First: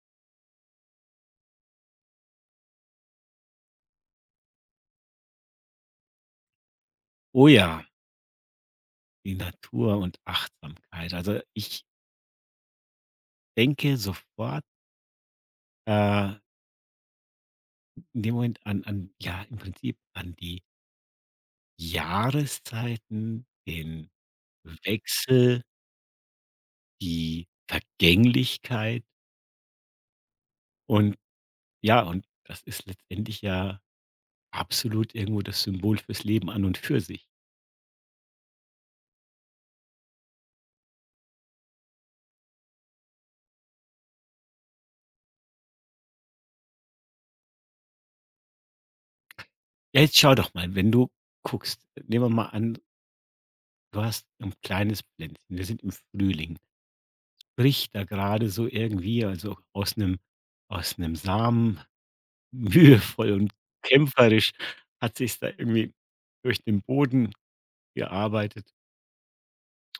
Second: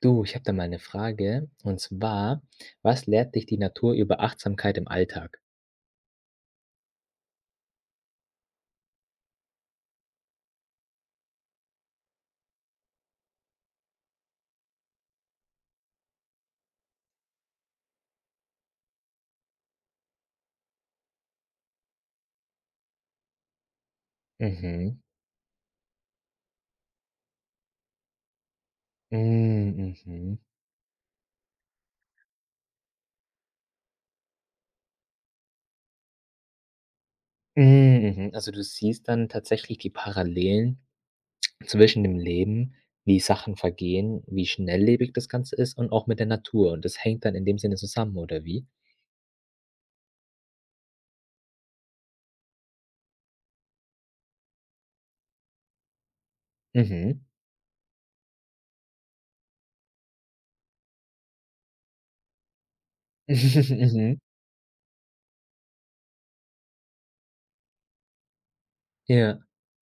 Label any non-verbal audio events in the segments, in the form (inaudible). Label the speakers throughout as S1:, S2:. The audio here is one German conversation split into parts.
S1: Du, ich habe da mal eine Frage, und zwar: Was lehrt dich die Natur über Achtsamkeit im Alltag?
S2: Oh ja, die Natur und Achtsamkeit. Also, ich denke sofort, äh, in dem Moment an ja, im Prinzip an die Jahreszeiten, den
S1: Mhm.
S2: Wechsel, die Vergänglichkeit
S1: Hm, mhm.
S2: und ja, und das ist letztendlich ja absolut irgendwo das Symbol fürs Leben an und für sich.
S1: Hm, mhm. Also, du siehst dann tatsächlich die Parallelen zwischen dem Leben, wie Sachen vergehen, wie schnelllebig das Ganze ist und auch mit der Natur. Und das hängt dann in dem Sinne zusammen, oder wie?
S2: Ja, jetzt schau doch mal, wenn du guckst nehmen wir mal an, du hast ein kleines Pflänzchen. Wir sind im Frühling.
S1: Mhm.
S2: Bricht da gerade so irgendwie, also aus einem Samen (laughs) mühevoll und
S1: (laughs) Mhm.
S2: kämpferisch, hat sich's da irgendwie durch den Boden gearbeitet
S1: Ja.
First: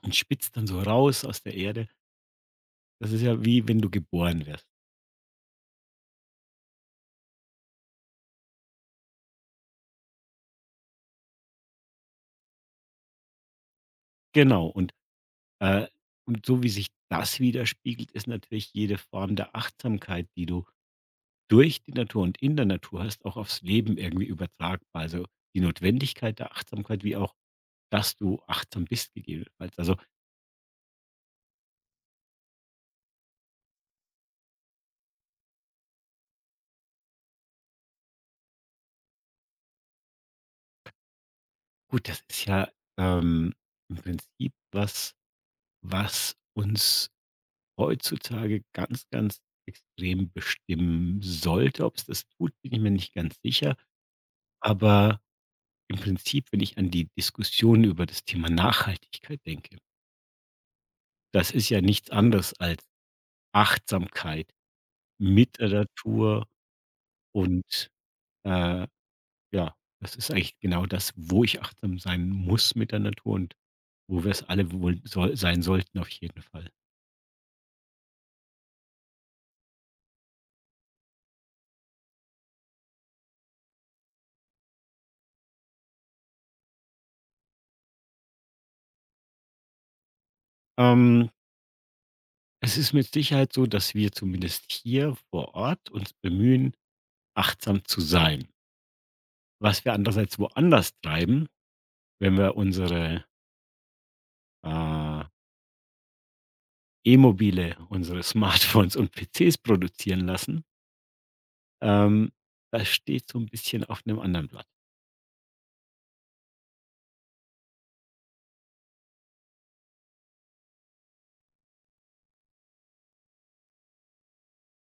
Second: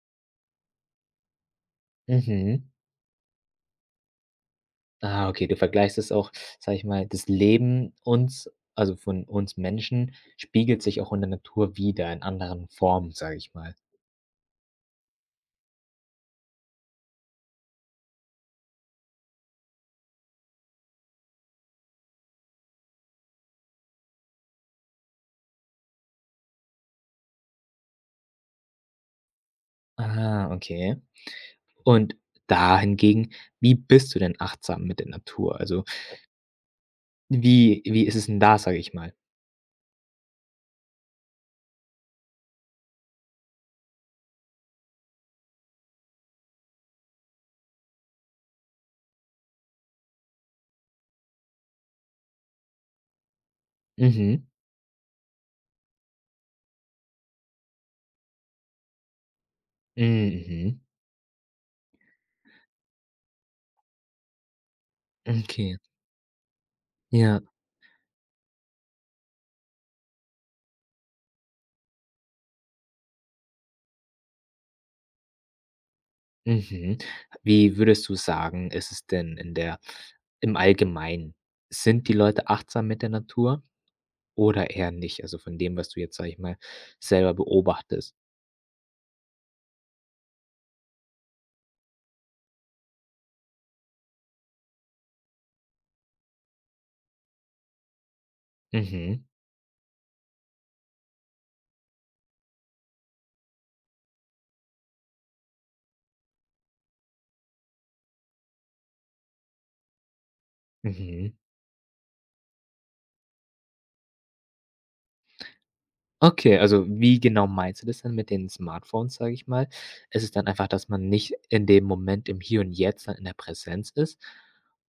S2: und spitzt dann so raus aus der Erde.
S1: Mhm.
S2: Das ist ja wie wenn du geboren wirst.
S1: Ah, okay, du vergleichst es auch, sage ich mal, das Leben uns also von uns Menschen spiegelt sich auch in der Natur wieder in anderen Formen, sage ich mal.
S2: Genau, äh und so wie sich das widerspiegelt, ist natürlich jede Form der Achtsamkeit, die du durch die Natur und in der Natur hast, auch aufs Leben irgendwie übertragbar. Also, die Notwendigkeit der Achtsamkeit wie auch, dass du achtsam bist gegebenenfalls. Also,
S1: Ah, okay. Und da hingegen, wie bist du denn achtsam mit der Natur? Also, wie ist es denn da, sage ich mal?
S2: gut, das ist ja ähm, im Prinzip was, was uns heutzutage ganz, ganz extrem bestimmen sollte. Ob es das tut, bin ich mir nicht ganz sicher.
S1: Mhm.
S2: Aber im Prinzip, wenn ich an die Diskussion über das Thema Nachhaltigkeit denke,
S1: Mhm, mhm.
S2: das ist ja nichts anderes als Achtsamkeit mit der
S1: Okay.
S2: Natur
S1: Ja.
S2: und, äh, ja, das ist eigentlich genau das, wo ich achtsam sein muss mit der Natur, und wo wir es alle wohl soll sein sollten auf jeden Fall.
S1: Mhm. Wie würdest du sagen, ist es denn in der im Allgemeinen? Sind die Leute achtsam mit der Natur? Oder eher nicht, also von dem, was du jetzt, sage ich mal, selber beobachtest.
S2: Ähm, Es ist mit Sicherheit so, dass wir zumindest hier vor Ort uns bemühen, achtsam zu sein.
S1: Mhm,
S2: Was wir andererseits woanders treiben, wenn wir unsere äh, E-Mobile, unsere Smartphones und PCs produzieren lassen,
S1: mhm.
S2: ähm, das steht so ein bisschen auf einem anderen Blatt.
S1: Okay, also wie genau meinst du das dann mit den Smartphones, sage ich mal? Ist es dann einfach, dass man nicht in dem Moment im Hier und Jetzt dann in der Präsenz ist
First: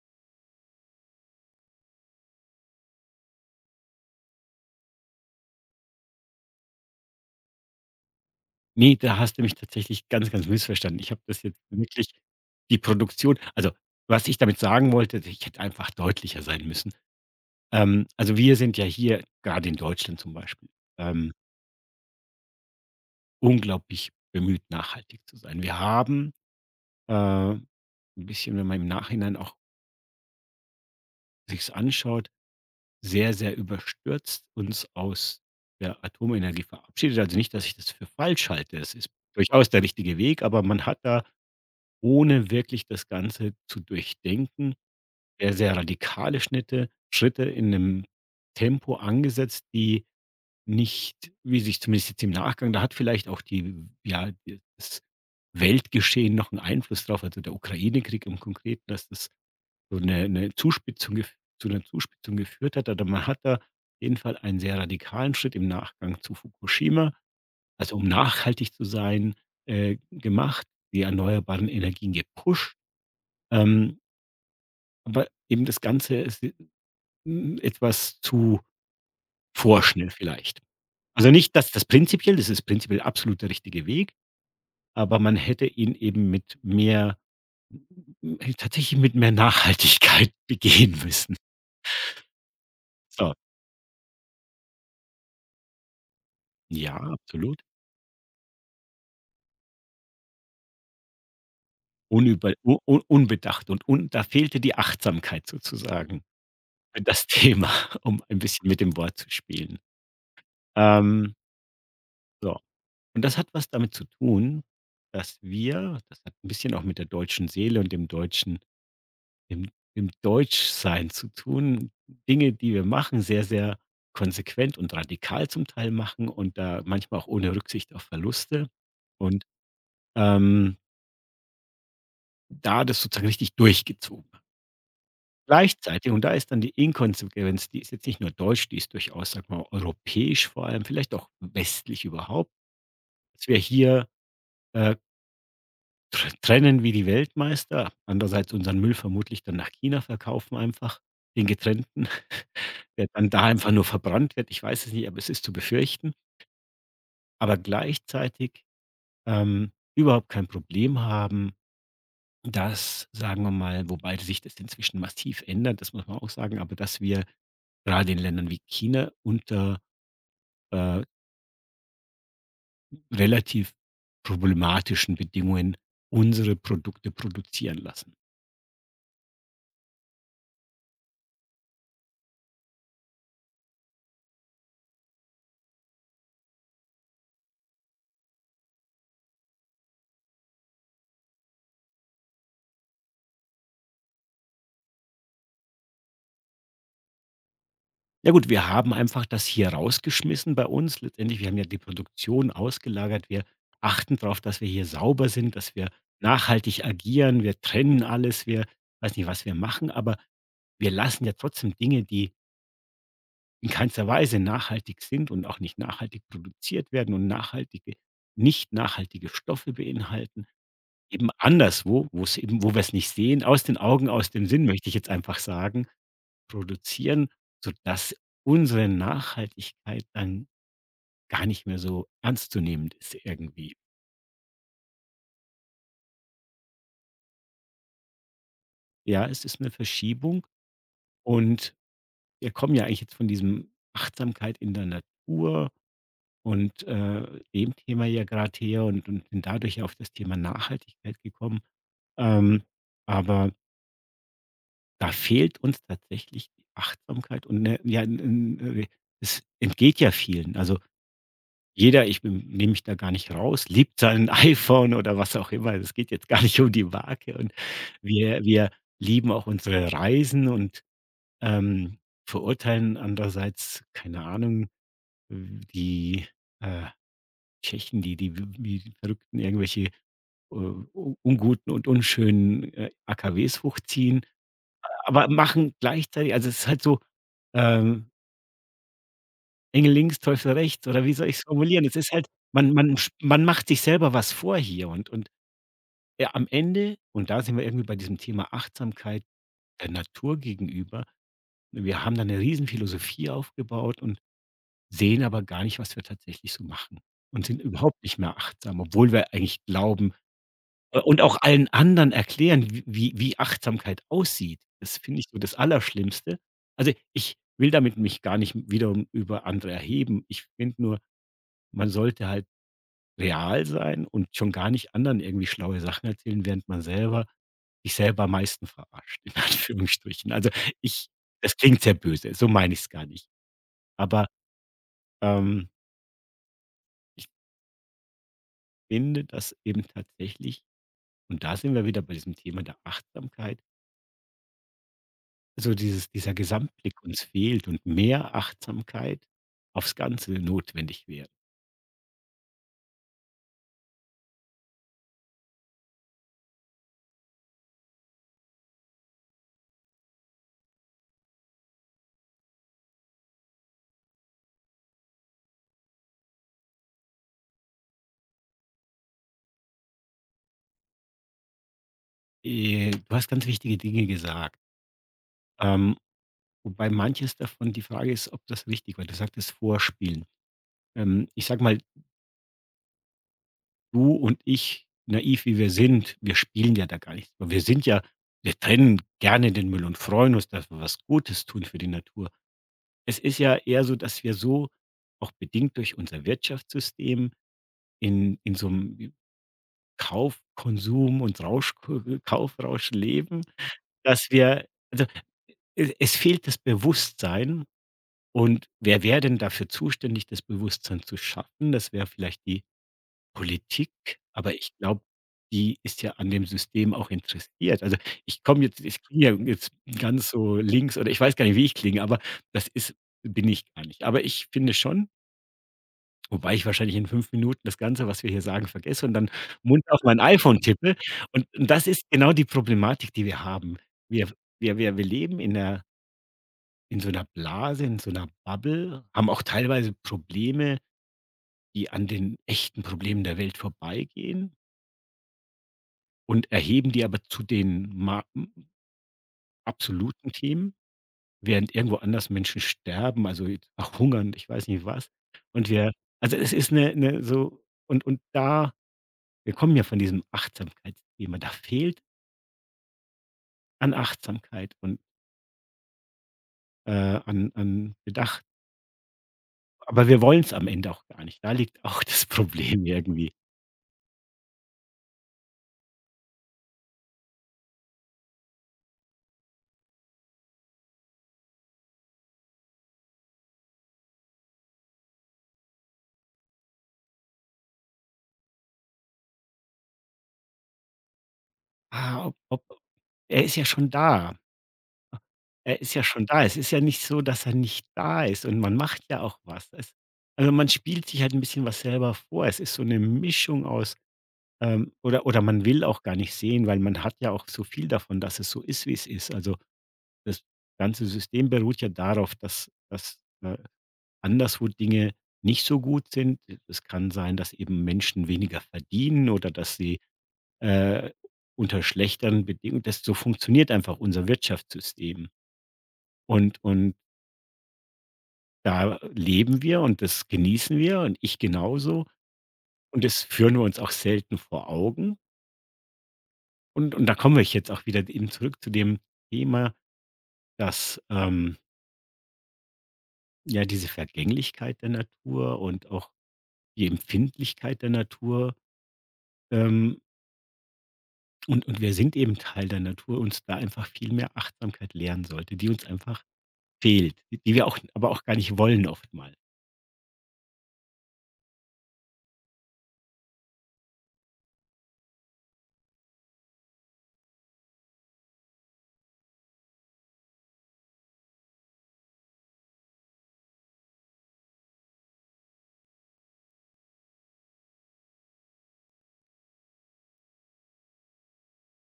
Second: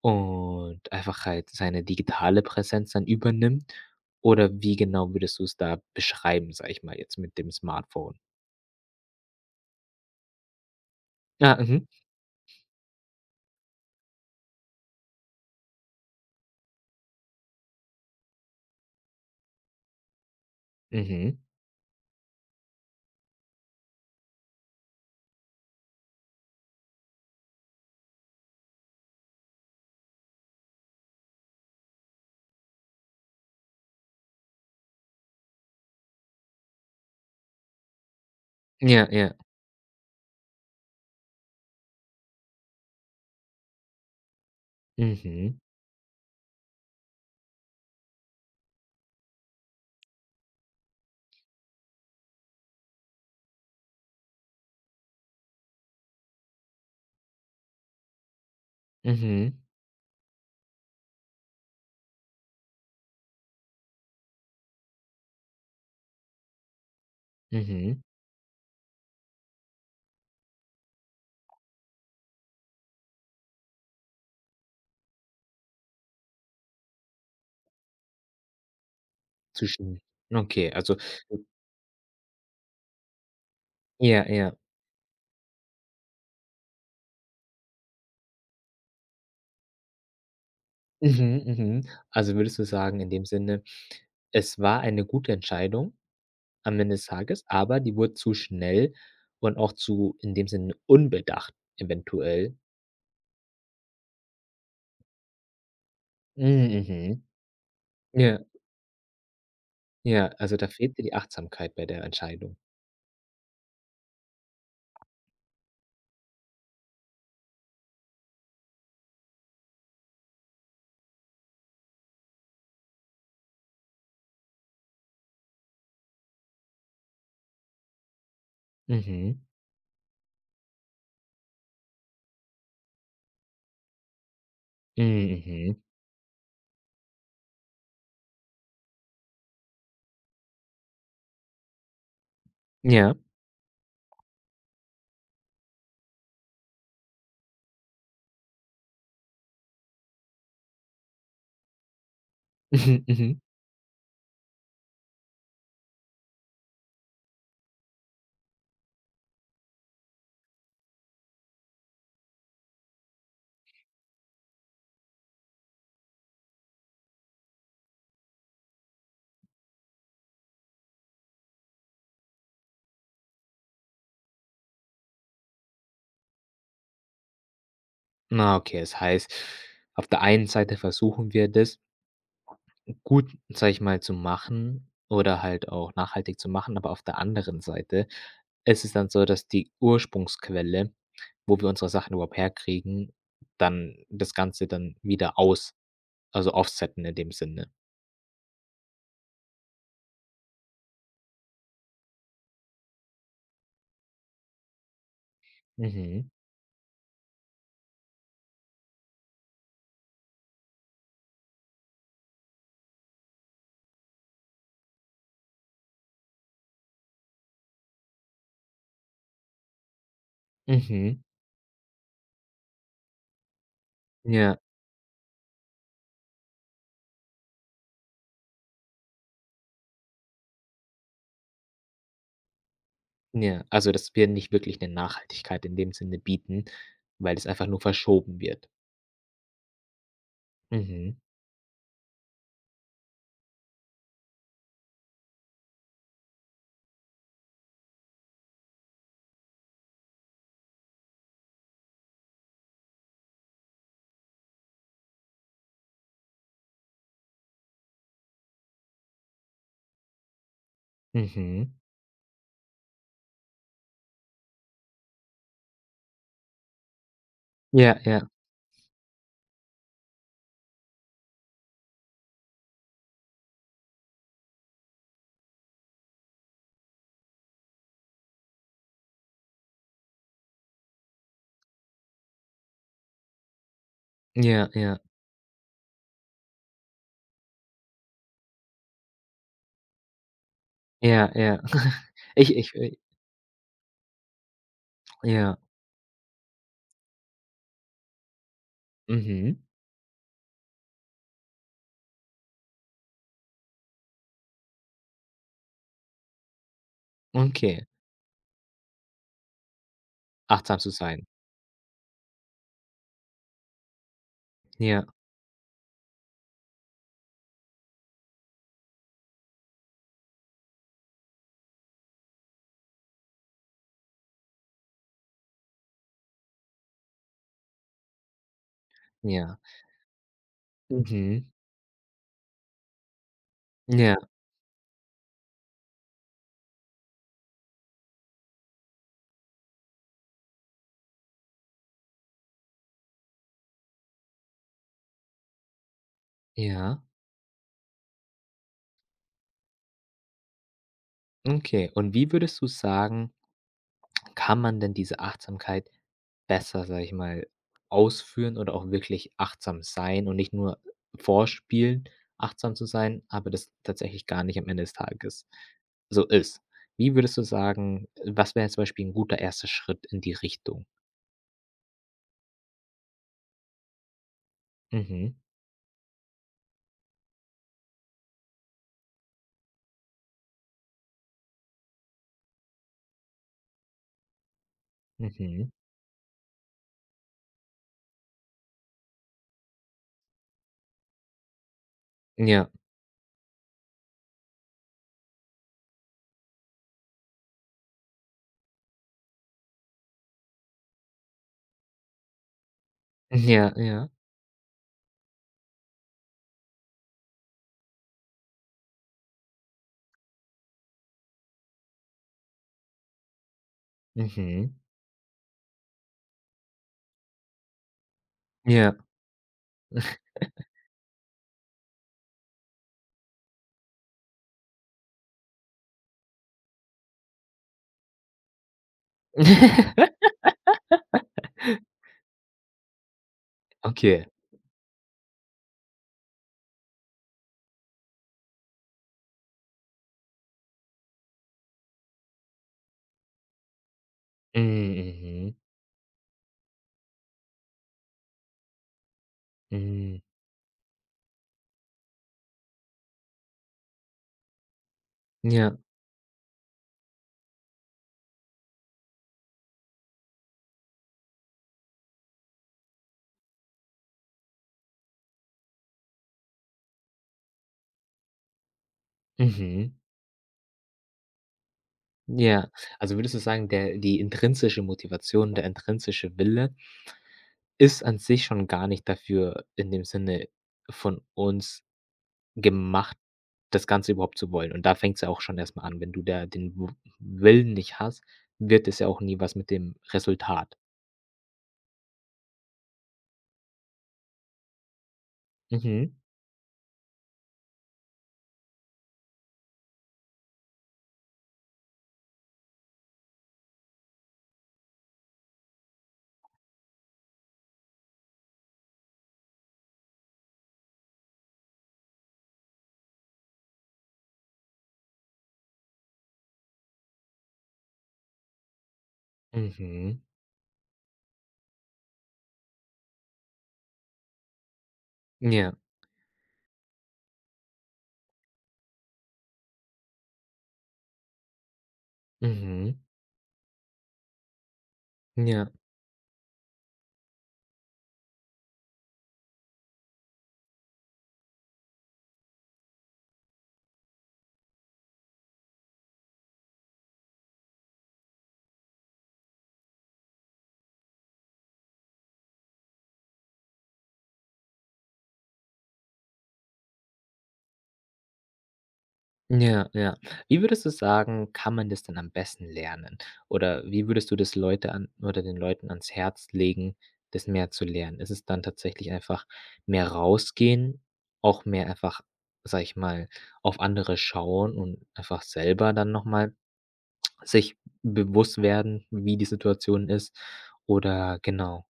S1: und einfach halt seine digitale Präsenz dann übernimmt? Oder wie genau würdest du es da beschreiben, sage ich mal, jetzt mit dem Smartphone?
S2: Ne, da hast du mich tatsächlich ganz, ganz missverstanden. Ich habe das
S1: Ja,
S2: jetzt
S1: mhm,
S2: wirklich die Produktion, also, was ich damit sagen wollte, ich hätte einfach deutlicher sein müssen. Also, wir sind ja hier, gerade in Deutschland zum Beispiel, ähm,
S1: mhm.
S2: unglaublich bemüht, nachhaltig zu sein. Wir haben, 'n bisschen, wenn man im Nachhinein auch sich's anschaut, sehr, sehr überstürzt uns aus der Atomenergie verabschiedet. Also nicht, dass ich das für falsch halte. Es
S1: Ja,
S2: ist
S1: ja.
S2: durchaus der richtige Weg, aber man hat da, ohne wirklich das Ganze zu durchdenken, sehr,
S1: Mhm,
S2: sehr radikale Schnitte Schritte in 'nem Tempo angesetzt, die nicht, wie sich zumindest jetzt im Nachgang da hat, vielleicht auch die, ja, d das Weltgeschehen noch einen Einfluss drauf, also, der Ukraine Krieg im Konkreten, dass das
S1: mhm,
S2: so eine 'ne Zuspitzung gef zu einer Zuspitzung geführt hat. Oder man hat da auf jeden Fall einen sehr radikalen Schritt im Nachgang zu Fukushima, also,
S1: mhm.
S2: um nachhaltig zu sein, gemacht, die erneuerbaren Energien gepusht, ähm, aber eben das Ganze ist, etwas zu
S1: Zwischen
S2: vorschnell vielleicht.
S1: Okay, also
S2: Also nicht, dass das prinzipiell das ist prinzipiell absolut der richtige Weg,
S1: ja, ja.
S2: aber man hätte ihn eben mit mehr, tatsächlich mit mehr Nachhaltigkeit (laughs) begehen müssen.
S1: Mhm, mhm. Also würdest du sagen, in dem
S2: So,
S1: Sinne, es war eine gute Entscheidung am Ende
S2: ja,
S1: des Tages,
S2: absolut.
S1: aber die wurde zu schnell und auch zu in dem Sinne unbedacht
S2: Unüber
S1: eventuell.
S2: u u Unbedacht, und un da fehlte die Achtsamkeit sozusagen
S1: Mhm,
S2: für
S1: mhm.
S2: das (laughs) Thema, um
S1: Ja,
S2: ein bisschen mit dem Wort zu spielen.
S1: ja, also da fehlte die
S2: Ähm,
S1: Achtsamkeit bei der Entscheidung.
S2: so, und das hat was damit zu tun, dass wir das hat ein bisschen auch mit der deutschen Seele und dem deutschen Im im Deutschsein zu tun, Dinge, die wir machen, sehr, sehr konsequent und radikal zum Teil machen und da manchmal auch ohne Rücksicht auf Verluste
S1: Mhm.
S2: und, ähm, da das sozusagen richtig durchgezogen.
S1: Mhm, mhm.
S2: Gleichzeitig, und da ist dann die Inkonsequenz, die ist jetzt nicht nur deutsch, die ist durchaus, sag mal, europäisch vor allem, vielleicht auch westlich überhaupt,
S1: Ja.
S2: dass wir hier, äh, tr trennen wie die Weltmeister, andererseits unseren Müll vermutlich dann nach China verkaufen einfach, den getrennten.
S1: (laughs) Mhm,
S2: Der dann
S1: mhm.
S2: da einfach nur verbrannt wird. Ich weiß es nicht, aber es ist zu befürchten. Aber gleichzeitig überhaupt kein Problem haben, dass, sagen wir mal, wobei sich das inzwischen massiv ändert, das muss man auch sagen, aber dass wir gerade in Ländern wie China unter, äh, relativ problematischen Bedingungen unsere Produkte produzieren lassen.
S1: Na, okay, das heißt, auf der einen Seite versuchen wir das Gut, sage ich mal, zu machen oder halt auch nachhaltig zu machen, aber auf der anderen Seite ist es dann so, dass die Ursprungsquelle, wo wir unsere Sachen überhaupt herkriegen, dann das Ganze dann wieder aus also offsetten in dem Sinne.
S2: Ja gut, wir haben einfach das hier rausgeschmissen bei uns. Letztendlich, wir haben ja die Produktion ausgelagert. Wir achten darauf, dass wir hier sauber sind, dass wir
S1: Mhm.
S2: nachhaltig agieren. Wir trennen alles. Wir weiß nicht, was wir machen, aber wir lassen ja trotzdem Dinge, die in keinster Weise nachhaltig sind und auch nicht nachhaltig produziert werden und nachhaltige nicht nachhaltige Stoffe beinhalten,
S1: Mhm.
S2: eben anderswo, wo es eben wo wir es nicht sehen, aus den Augen, aus dem
S1: Ja,
S2: Sinn, möchte ich jetzt einfach sagen, produzieren, sodass unsere Nachhaltigkeit dann gar nicht mehr so ernstzunehmend ist
S1: ja.
S2: irgendwie.
S1: Also, dass wir nicht wirklich eine Nachhaltigkeit in dem Sinne bieten, weil es einfach nur verschoben wird.
S2: Ja, es ist eine Verschiebung,
S1: Mhm.
S2: und wir kommen ja eigentlich jetzt von diesem Achtsamkeit in der Natur und, dem Thema ja gerade her, und sind dadurch ja auf das Thema Nachhaltigkeit gekommen. Ähm, aber da fehlt uns tatsächlich die Achtsamkeit, und 'ne ja, 'n 'n es entgeht ja vielen. Also,
S1: Mhm.
S2: jeder, ich nehme mich da gar nicht raus, liebt sein (laughs) iPhone oder was auch immer. Es geht jetzt gar nicht um die Marke, und
S1: Ja, ja,
S2: wir lieben auch unsere Reisen und, ähm, verurteilen andererseits, keine Ahnung, die, äh, Tschechen, die Verrückten irgendwelche, äh, u unguten und unschönen, AKWs hochziehen,
S1: ja, ja,
S2: aber machen gleichzeitig, also, es ist halt so, ähm Engel links, Teufel rechts, oder wie soll
S1: ja,
S2: ich's
S1: ja.
S2: formulieren? Es ist
S1: (laughs)
S2: halt,
S1: Ich
S2: man
S1: ich,
S2: man
S1: äh
S2: sch man macht sich selber was vor hier und,
S1: ja.
S2: ja, am Ende, und da sind wir irgendwie bei diesem Thema Achtsamkeit
S1: Mhm.
S2: der Natur gegenüber. Wir haben da 'ne Riesenphilosophie aufgebaut und sehen aber gar nicht, was wir tatsächlich so machen, und sind
S1: Okay.
S2: überhaupt nicht mehr achtsam, obwohl wir eigentlich glauben,
S1: Achtsam zu
S2: und
S1: sein.
S2: auch allen anderen erklären, w wie wie Achtsamkeit aussieht. Das
S1: Ja,
S2: finde ich so das Allerschlimmste. Also, ich will damit mich gar nicht wiederum über andere erheben. Ich finde nur, man sollte halt real sein und schon gar nicht anderen irgendwie schlaue Sachen erzählen, während man selber sich selber am meisten verarscht, in (laughs)
S1: ja.
S2: Anführungsstrichen. Also, ich
S1: Mhm.
S2: das klingt sehr böse, so meine ich es gar nicht.
S1: Ja,
S2: Aber, ähm, ich finde, dass eben tatsächlich, und da sind wir wieder bei diesem Thema der Achtsamkeit, so dieses dieser Gesamtblick
S1: ja.
S2: uns fehlt und mehr Achtsamkeit aufs Ganze notwendig wäre.
S1: Okay. Und wie würdest du sagen, kann man denn diese Achtsamkeit besser, sage ich mal, ausführen oder auch wirklich achtsam sein und nicht nur vorspielen, achtsam zu sein, aber das tatsächlich gar nicht am Ende des Tages so ist? Wie würdest du sagen, was wäre zum Beispiel ein guter erster Schritt in die Richtung?
S2: Du hast ganz wichtige Dinge gesagt,
S1: Mhm,
S2: ähm, wobei manches davon die Frage ist, ob das richtig war. Du sagtest Vorspielen. Ich sage mal, du und ich, naiv wie
S1: mhm.
S2: wir sind, wir spielen ja da gar nichts. Aber wir sind ja, wir trennen gerne den Müll und freuen uns, dass wir was Gutes tun für die Natur.
S1: Ja,
S2: Es ist ja eher so, dass wir so, auch bedingt durch unser Wirtschaftssystem, in so einem Kauf, Konsum und Rausch (laughs) Kaufrausch leben,
S1: ja, ja.
S2: dass wir, also, e es fehlt das Bewusstsein, und wer wäre denn dafür zuständig, das Bewusstsein zu schaffen? Das wäre vielleicht die Politik, aber ich
S1: Mhm.
S2: glaube, die ist ja an dem System auch interessiert. Also, ich komme jetzt,
S1: Ja.
S2: ich klinge ja jetzt ganz so links oder ich weiß gar nicht, wie ich klinge, aber das ist, bin ich gar nicht. Aber ich finde schon, wobei ich wahrscheinlich in 5 Minuten das Ganze, was wir hier sagen, vergesse und dann munter auf mein
S1: (laughs)
S2: iPhone tippe. Und das ist genau die Problematik, die wir haben.
S1: Okay.
S2: Wir wir leben in 'ner in so einer Blase, in so einer Bubble, haben auch teilweise Probleme, die an den echten Problemen der Welt vorbeigehen,
S1: Mhm, mhm,
S2: und erheben die aber zu den ma
S1: mhm.
S2: absoluten Themen, während irgendwo anders Menschen sterben, also jetzt verhungern, ich weiß nicht was. Und
S1: Ja,
S2: wir, also es ist eine 'ne so und da wir kommen ja von diesem Achtsamkeitsthema, da fehlt an Achtsamkeit und, an Bedacht.
S1: mhm.
S2: Aber wir wollen es am Ende auch gar nicht. Da liegt auch das
S1: Ja.
S2: Problem
S1: Also,
S2: irgendwie.
S1: würdest du sagen, der die intrinsische Motivation, der intrinsische Wille ist an sich schon gar nicht dafür in dem Sinne von uns gemacht, das Ganze überhaupt zu wollen. Und da fängt es ja auch schon erstmal an. Wenn du da den W Willen nicht hast, wird es ja auch nie was mit dem Resultat.
S2: Ah, ob ob er ist ja schon da. Er ist ja
S1: Mhm.
S2: schon da. Es ist ja nicht so, dass er nicht da ist, und man macht ja auch was. Es, also, man spielt sich halt ein bisschen was selber vor. Es ist so eine Mischung aus, oder man will auch gar nicht sehen, weil man hat ja auch so viel davon, dass es so ist, wie es ist. Also, das ganze System beruht ja darauf, dass äh, anderswo Dinge nicht so gut sind. Es kann sein, dass eben Menschen weniger verdienen oder dass sie,
S1: Mhm.
S2: äh, unter schlechteren Bedingungen, das so funktioniert einfach unser Wirtschaftssystem.
S1: Ja.
S2: Und und Da leben wir und das genießen wir, und ich genauso,
S1: Mhm.
S2: und das führen wir uns auch selten vor Augen.
S1: Ja.
S2: Da komme ich jetzt auch wieder eben zurück zu dem Thema, dass, ja, diese Vergänglichkeit der Natur und auch die Empfindlichkeit der Natur, ähm, und wir sind eben Teil der Natur, uns da einfach viel mehr Achtsamkeit lernen sollte, die uns einfach fehlt, die wir auch aber auch gar nicht wollen oftmals.
S1: Ja, ja. Wie würdest du sagen, kann man das denn am besten lernen? Oder wie würdest du das Leute an oder den Leuten ans Herz legen, das mehr zu lernen? Ist es dann tatsächlich einfach mehr rausgehen, auch mehr einfach, sage ich mal, auf andere schauen und einfach selber dann noch mal sich bewusst werden, wie die Situation ist? Oder genau.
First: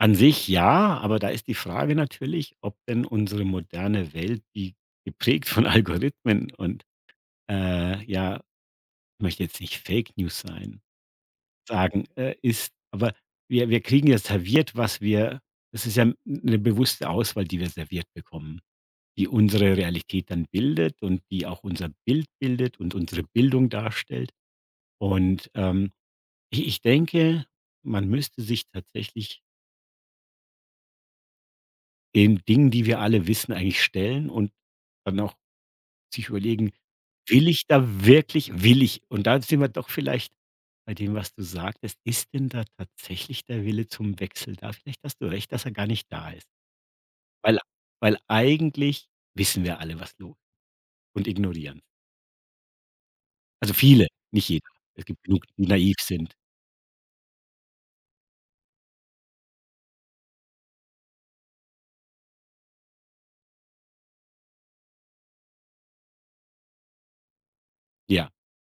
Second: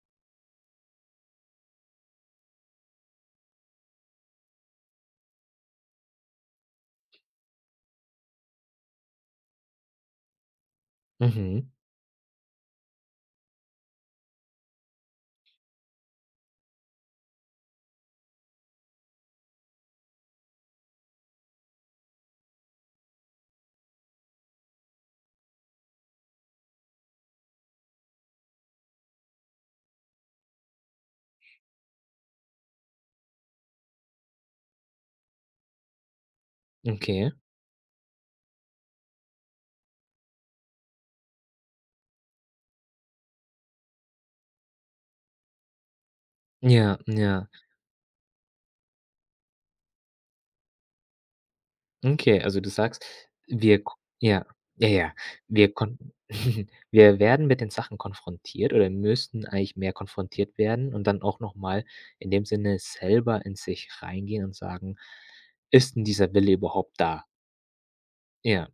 S2: An sich ja, aber da ist die Frage natürlich, ob denn unsere moderne Welt, die geprägt von (laughs) Algorithmen und, ja, ich möchte jetzt nicht Fake News sein
S1: Mhm.
S2: sagen, ist. Aber wir kriegen ja serviert, was wir, das ist ja 'n 'ne bewusste Auswahl, die wir serviert bekommen, die unsere Realität dann bildet und die auch unser Bild bildet und unsere Bildung darstellt. Und, i ich denke, man müsste sich tatsächlich den Dingen, die wir alle wissen, eigentlich stellen und dann auch sich überlegen:
S1: Okay.
S2: „Will ich da wirklich, will ich?" Und da sind wir doch vielleicht bei dem, was du sagtest. Ist denn da tatsächlich der Wille zum Wechsel da? Vielleicht hast du recht, dass er gar nicht da ist.
S1: Ja, ja.
S2: Weil, weil eigentlich wissen wir alle, was los, und ignorieren.
S1: Okay, also du sagst,
S2: Also,
S1: wir k
S2: viele,
S1: ja,
S2: nicht jeder.
S1: ja,
S2: Es
S1: ja,
S2: gibt genug, die
S1: wir
S2: naiv
S1: konnten
S2: sind.
S1: (laughs) wir werden mit den Sachen konfrontiert oder müssten eigentlich mehr konfrontiert werden und dann auch noch mal in dem Sinne selber in sich reingehen und sagen: „Ist denn dieser Wille überhaupt da?“
S2: Ja,
S1: Ja.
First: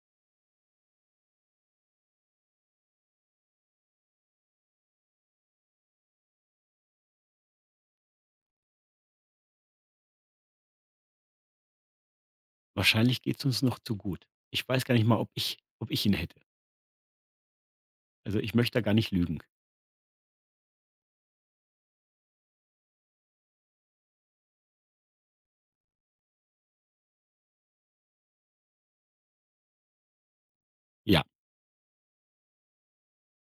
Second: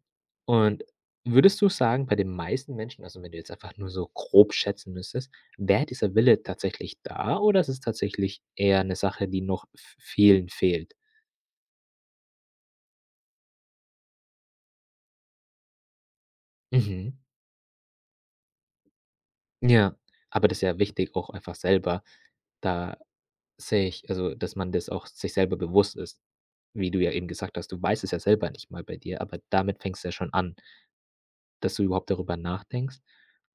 S1: Und würdest du sagen, bei den meisten Menschen, also wenn du jetzt einfach nur so grob schätzen müsstest, wäre dieser Wille tatsächlich da oder ist es tatsächlich eher eine Sache, die noch v vielen fehlt?
S2: wahrscheinlich geht's uns noch zu gut. Ich weiß gar nicht mal, ob ich ihn hätte.
S1: Mhm.
S2: Also, ich möchte da gar nicht lügen.
S1: Ja, aber das ist ja wichtig, auch einfach selber da sehe ich, also, dass man das auch sich selber bewusst ist. Wie du ja eben gesagt hast, du weißt es ja selber nicht mal bei dir, aber damit fängst du ja schon an,
S2: Ja.
S1: dass du überhaupt darüber nachdenkst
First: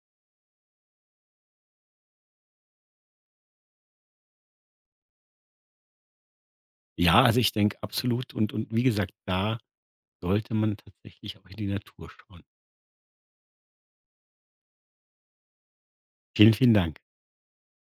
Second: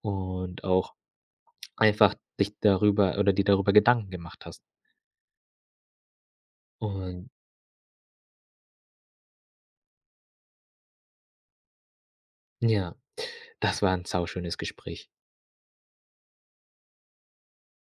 S1: und auch einfach dich darüber oder dir darüber Gedanken gemacht hast.
S2: Ja,
S1: Und
S2: also, ich denke absolut, und wie gesagt, da sollte man tatsächlich auch in die Natur schauen.
S1: ja, das war ein sauschönes Gespräch.
S2: Vielen, vielen Dank.